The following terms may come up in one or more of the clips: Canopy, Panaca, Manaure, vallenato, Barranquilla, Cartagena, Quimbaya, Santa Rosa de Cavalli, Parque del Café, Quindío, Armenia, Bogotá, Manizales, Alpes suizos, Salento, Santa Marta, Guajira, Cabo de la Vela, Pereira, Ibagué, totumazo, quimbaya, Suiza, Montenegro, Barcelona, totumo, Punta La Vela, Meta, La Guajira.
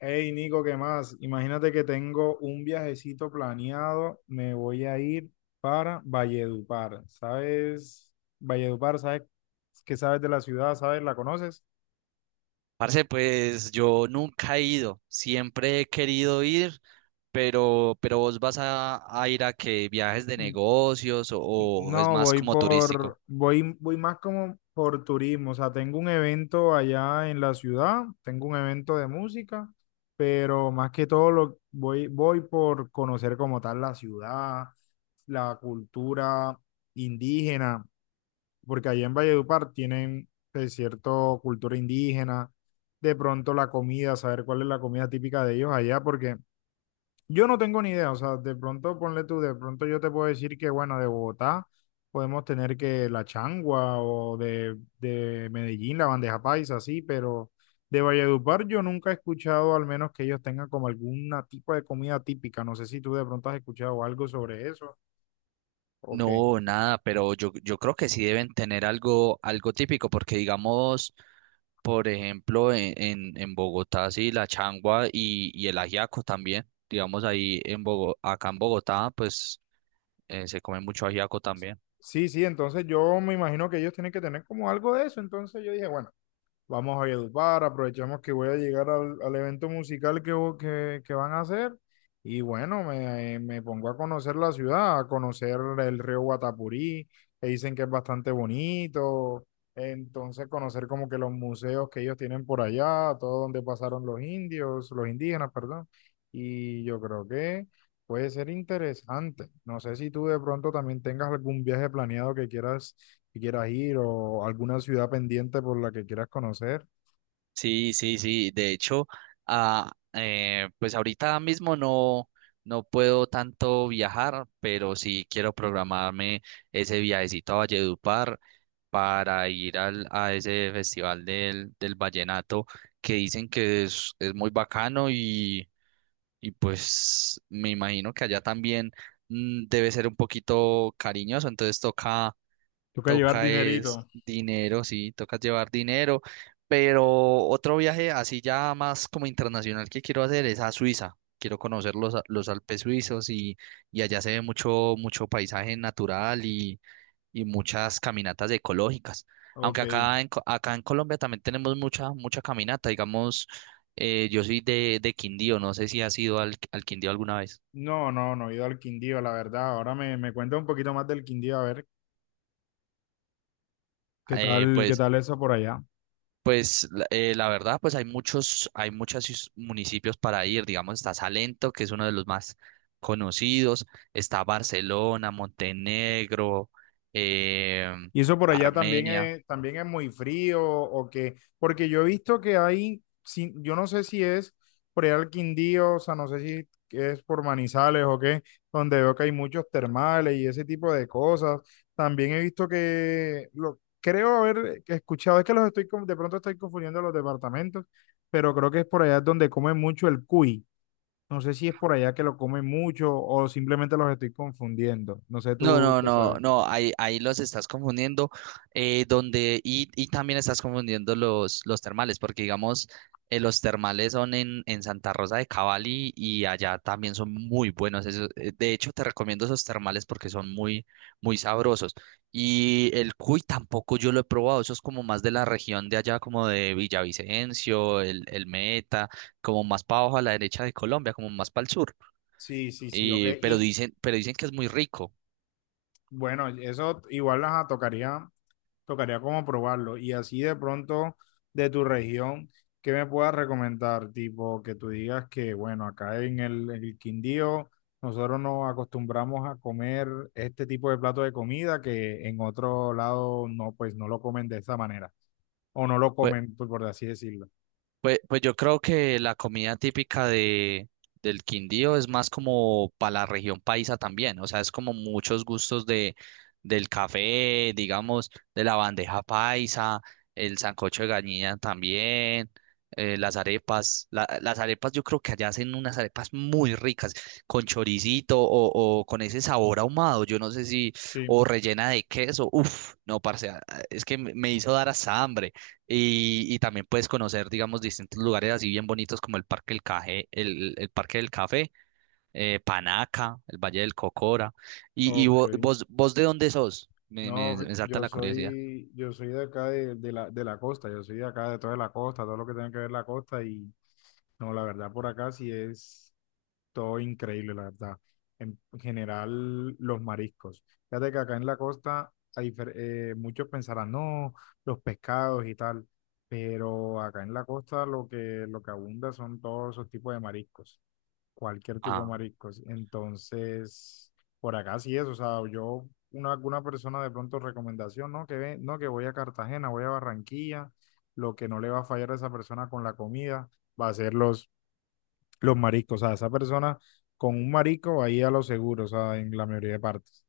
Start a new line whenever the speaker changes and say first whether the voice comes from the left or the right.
left: Hey Nico, ¿qué más? Imagínate que tengo un viajecito planeado, me voy a ir para Valledupar. ¿Sabes? Valledupar, ¿sabes qué sabes de la ciudad? ¿Sabes? ¿La conoces?
right: Parce, pues yo nunca he ido, siempre he querido ir, pero vos vas a ir a que viajes de
left: N-
right: negocios o es
left: No,
right: más como turístico.
left: voy, voy más como por turismo. O sea, tengo un evento allá en la ciudad, tengo un evento de música, pero más que todo voy por conocer como tal la ciudad, la cultura indígena porque allá en Valledupar tienen cierto cultura indígena, de pronto la comida, saber cuál es la comida típica de ellos allá, porque yo no tengo ni idea, o sea, de pronto ponle tú, de pronto yo te puedo decir que, bueno, de Bogotá podemos tener que la changua o de Medellín, la bandeja paisa, así, pero de Valledupar yo nunca he escuchado, al menos que ellos tengan como alguna tipo de comida típica, no sé si tú de pronto has escuchado algo sobre eso o qué.
right: No, nada, pero yo creo que sí deben tener algo, algo típico, porque digamos, por ejemplo, en Bogotá, sí, la changua y el ajiaco también. Digamos, ahí en acá en Bogotá, pues se come mucho ajiaco también.
left: Sí, sí, entonces yo me imagino que ellos tienen que tener como algo de eso. Entonces yo dije, bueno, vamos a Valledupar, aprovechamos que voy a llegar al evento musical que van a hacer. Y bueno, me pongo a conocer la ciudad, a conocer el río Guatapurí, que dicen que es bastante bonito. Entonces conocer como que los museos que ellos tienen por allá, todo donde pasaron los indios, los indígenas, perdón. Y yo creo que puede ser interesante. No sé si tú de pronto también tengas algún viaje planeado que quieras ir o alguna ciudad pendiente por la que quieras conocer.
right: Sí, sí, sí. De hecho, pues ahorita mismo no, no puedo tanto viajar, pero sí quiero programarme ese viajecito a Valledupar para ir a ese festival del vallenato que dicen que es muy bacano. Y pues me imagino que allá también debe ser un poquito cariñoso, entonces toca,
left: Toca llevar
right: toca es
left: dinerito.
right: dinero, sí, toca llevar dinero, pero otro viaje así ya más como internacional que quiero hacer es a Suiza. Quiero conocer los Alpes suizos, y allá se ve mucho, mucho paisaje natural y muchas caminatas ecológicas. Aunque
left: Ok.
right: acá acá en Colombia también tenemos mucha, mucha caminata. Digamos, yo soy de Quindío, no sé si has ido al Quindío alguna vez.
left: No, no, no he ido al Quindío, la verdad. Ahora me cuenta un poquito más del Quindío, a ver
right: Eh,
left: qué
right: pues,
left: tal eso por allá.
right: pues la verdad, pues hay muchos municipios para ir. Digamos, está Salento, que es uno de los más conocidos. Está Barcelona, Montenegro, eh,
left: Y eso por allá
right: Armenia.
left: también es muy frío o que, porque yo he visto que hay, yo no sé si es por allá el Quindío, o sea, no sé si es por Manizales o qué, donde veo que hay muchos termales y ese tipo de cosas. También he visto que, lo, creo haber escuchado, es que los estoy, de pronto estoy confundiendo los departamentos, pero creo que es por allá donde comen mucho el cuy. No sé si es por allá que lo comen mucho o simplemente los estoy confundiendo. No sé
right: No,
left: tú
right: no,
left: qué
right: no,
left: sabes.
right: no, ahí, ahí los estás confundiendo, y también estás confundiendo los termales, porque digamos, los termales son en Santa Rosa de Cavalli, y allá también son muy buenos. De hecho, te recomiendo esos termales porque son muy, muy sabrosos. Y el cuy tampoco yo lo he probado, eso es como más de la región de allá, como de Villavicencio, el Meta, como más para abajo a la derecha de Colombia, como más para el sur.
left: Sí, sí, sí, ok.
right: Y,
left: Y
right: pero dicen que es muy rico.
left: bueno, eso igual las tocaría, tocaría como probarlo. Y así de pronto de tu región, ¿qué me puedas recomendar? Tipo, que tú digas que, bueno, acá en el Quindío nosotros nos acostumbramos a comer este tipo de plato de comida que en otro lado no, pues no lo comen de esa manera. O no lo comen, por así decirlo.
right: Pues, pues yo creo que la comida típica del Quindío es más como para la región paisa también, o sea, es como muchos gustos del café, digamos, de la bandeja paisa, el sancocho de gallina también, las arepas, las arepas yo creo que allá hacen unas arepas muy ricas, con choricito o con ese sabor ahumado, yo no sé si,
left: Sí.
right: o rellena de queso, uff, no, parce, es que me hizo dar hasta hambre. Y también puedes conocer, digamos, distintos lugares así bien bonitos como el Parque del Café, el Parque del Café, Panaca, el Valle del Cocora. Y
left: Ok.
right: vos, de dónde sos?
left: No,
right: Me salta la curiosidad.
left: yo soy de acá de la costa, yo soy de acá de toda la costa, todo lo que tiene que ver la costa. Y no, la verdad, por acá sí es todo increíble, la verdad. En general, los mariscos. Fíjate que acá en la costa, a muchos pensarán, no, los pescados y tal, pero acá en la costa lo que abunda son todos esos tipos de mariscos, cualquier tipo de
right: Ah.
left: mariscos. Entonces, por acá sí es, o sea, yo, una, alguna persona de pronto recomendación, no, que ve, no, que voy a Cartagena, voy a Barranquilla, lo que no le va a fallar a esa persona con la comida va a ser los mariscos, o sea, esa persona con un marisco ahí a lo seguro, o sea, en la mayoría de partes.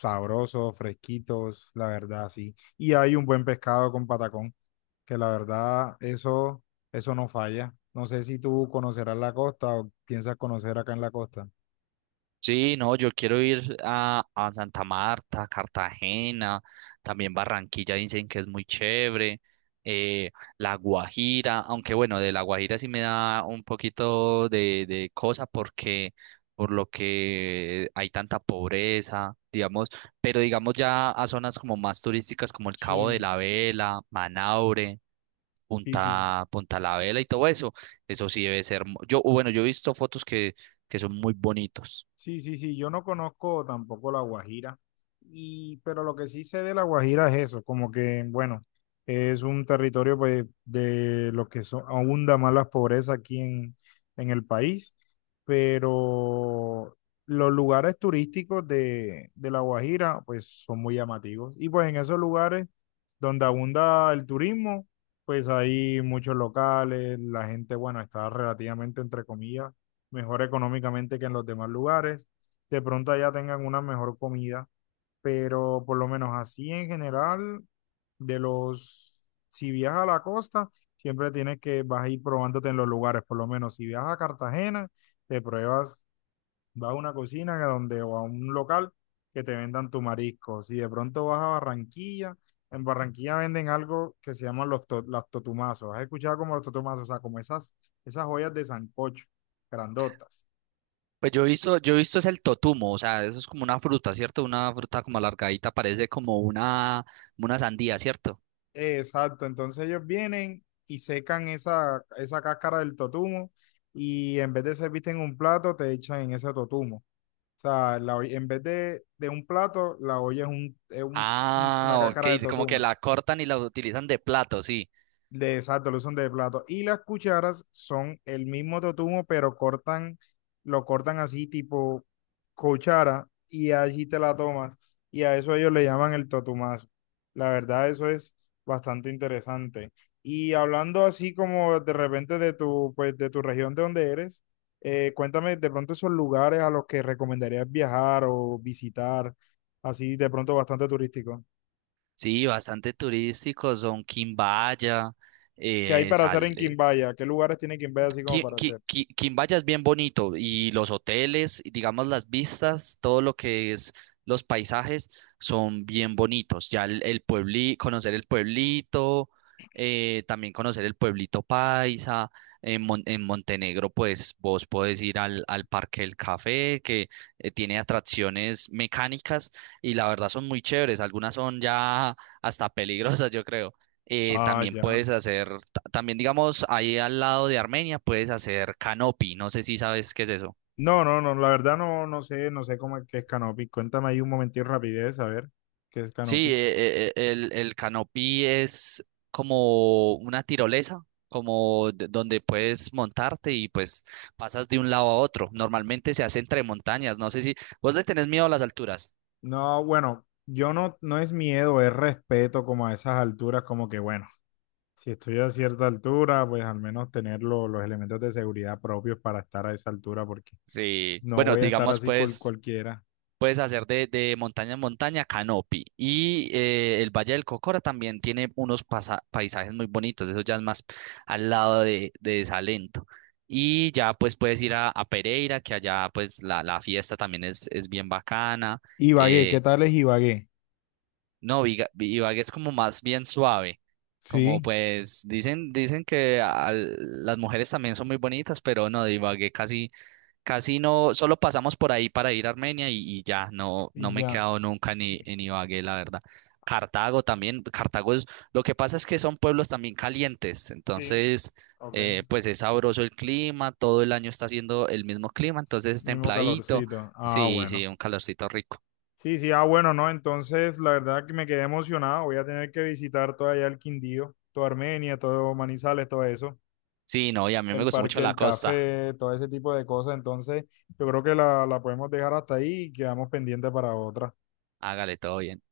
left: Sabrosos, fresquitos, la verdad, sí. Y hay un buen pescado con patacón, que la verdad, eso no falla. No sé si tú conocerás la costa o piensas conocer acá en la costa.
right: Sí, no, yo quiero ir a Santa Marta, Cartagena, también Barranquilla dicen que es muy chévere, eh, La Guajira, aunque bueno, de La Guajira sí me da un poquito de cosa porque por lo que hay tanta pobreza, digamos, pero digamos ya a zonas como más turísticas como el Cabo de
left: Sí,
right: la Vela, Manaure,
left: sí, sí.
right: Punta La Vela y todo eso, eso sí debe ser, bueno, yo he visto fotos que son muy bonitos.
left: Sí, sí, sí, yo no conozco tampoco la Guajira, y, pero lo que sí sé de la Guajira es eso, como que, bueno, es un territorio pues, de lo que son, abunda más las pobrezas aquí en el país, pero los lugares turísticos de la Guajira pues son muy llamativos, y pues en esos lugares donde abunda el turismo, pues hay muchos locales, la gente, bueno, está relativamente entre comillas mejor económicamente que en los demás lugares. De pronto allá tengan una mejor comida, pero por lo menos así en general, de los, si viajas a la costa, siempre tienes que, vas a ir probándote en los lugares, por lo menos si viajas a Cartagena, te pruebas, vas a una cocina que donde, o a un local que te vendan tu marisco. Si de pronto vas a Barranquilla, en Barranquilla venden algo que se llaman las totumazos. ¿Has escuchado como los totumazos? O sea, como esas, esas joyas de sancocho, grandotas.
right: Pues yo he visto es el totumo, o sea, eso es como una fruta, ¿cierto? Una fruta como alargadita, parece como una sandía, ¿cierto?
left: Exacto, entonces ellos vienen y secan esa cáscara del totumo y en vez de servirte en un plato, te echan en ese totumo. O sea, en vez de un plato, la olla es,
right: Ah,
left: una cáscara de
right: ok, como que
left: totumo.
right: la cortan y la utilizan de plato, sí.
left: De, exacto, lo usan de plato. Y las cucharas son el mismo totumo, pero cortan, lo cortan así tipo cuchara y allí te la tomas. Y a eso ellos le llaman el totumazo. La verdad, eso es bastante interesante. Y hablando así como de repente de tu, pues, de tu región de donde eres, cuéntame de pronto esos lugares a los que recomendarías viajar o visitar, así de pronto bastante turístico.
right: Sí, bastante turístico, son Quimbaya.
left: ¿Qué hay para hacer en Quimbaya? ¿Qué lugares tiene Quimbaya así como para hacer?
right: Quimbaya es bien bonito, y los hoteles, y digamos las vistas, todo lo que es los paisajes son bien bonitos. Ya el conocer el pueblito, también conocer el pueblito paisa. En Montenegro, pues vos podés ir al Parque del Café, que tiene atracciones mecánicas, y la verdad son muy chéveres. Algunas son ya hasta peligrosas, yo creo.
left: Ah,
right: También
left: ya.
right: puedes hacer también, digamos, ahí al lado de Armenia puedes hacer canopy. No sé si sabes qué es eso.
left: No, no, no, la verdad no, no sé, no sé cómo es que es Canopy. Cuéntame ahí un momentito rapidez, a ver qué es
right: Sí,
left: Canopy.
right: el canopy es como una tirolesa, como donde puedes montarte y pues pasas de un lado a otro. Normalmente se hace entre montañas. No sé si vos le tenés miedo a las alturas.
left: No, bueno, yo no, no es miedo, es respeto como a esas alturas, como que bueno, si estoy a cierta altura, pues al menos tener los elementos de seguridad propios para estar a esa altura, porque
right: Sí,
left: no
right: bueno,
left: voy a estar
right: digamos,
left: así con
right: pues
left: cualquiera.
right: puedes hacer de montaña en montaña canopy. Y el Valle del Cocora también tiene unos paisajes muy bonitos. Eso ya es más al lado de Salento. Y ya pues puedes ir a Pereira, que allá pues la fiesta también es bien bacana.
left: Ibagué, ¿qué
right: Eh,
left: tal es Ibagué?
right: no, Viga- Ibagué es como más bien suave. Como
left: Sí,
right: pues dicen, dicen que las mujeres también son muy bonitas, pero no, de Ibagué casi, casi no, solo pasamos por ahí para ir a Armenia y ya, no, no
left: y
right: me he
left: ya.
right: quedado nunca ni en Ibagué, la verdad. Cartago también, Cartago es, lo que pasa es que son pueblos también calientes,
left: Sí,
right: entonces,
left: ok.
right: pues es sabroso el clima, todo el año está haciendo el mismo clima, entonces es
left: Mismo
right: templadito,
left: calorcito. Ah,
right: sí,
left: bueno.
right: sí, un calorcito rico.
left: Sí, sí, ah, bueno, no, entonces la verdad que me quedé emocionado. Voy a tener que visitar todo allá el Quindío, toda Armenia, todo Manizales, todo eso,
right: Sí, no, y a mí me
left: el
right: gustó mucho
left: Parque
right: la
left: del
right: costa.
left: Café, todo ese tipo de cosas. Entonces, yo creo que la podemos dejar hasta ahí y quedamos pendientes para otra.
right: Hágale, todo bien.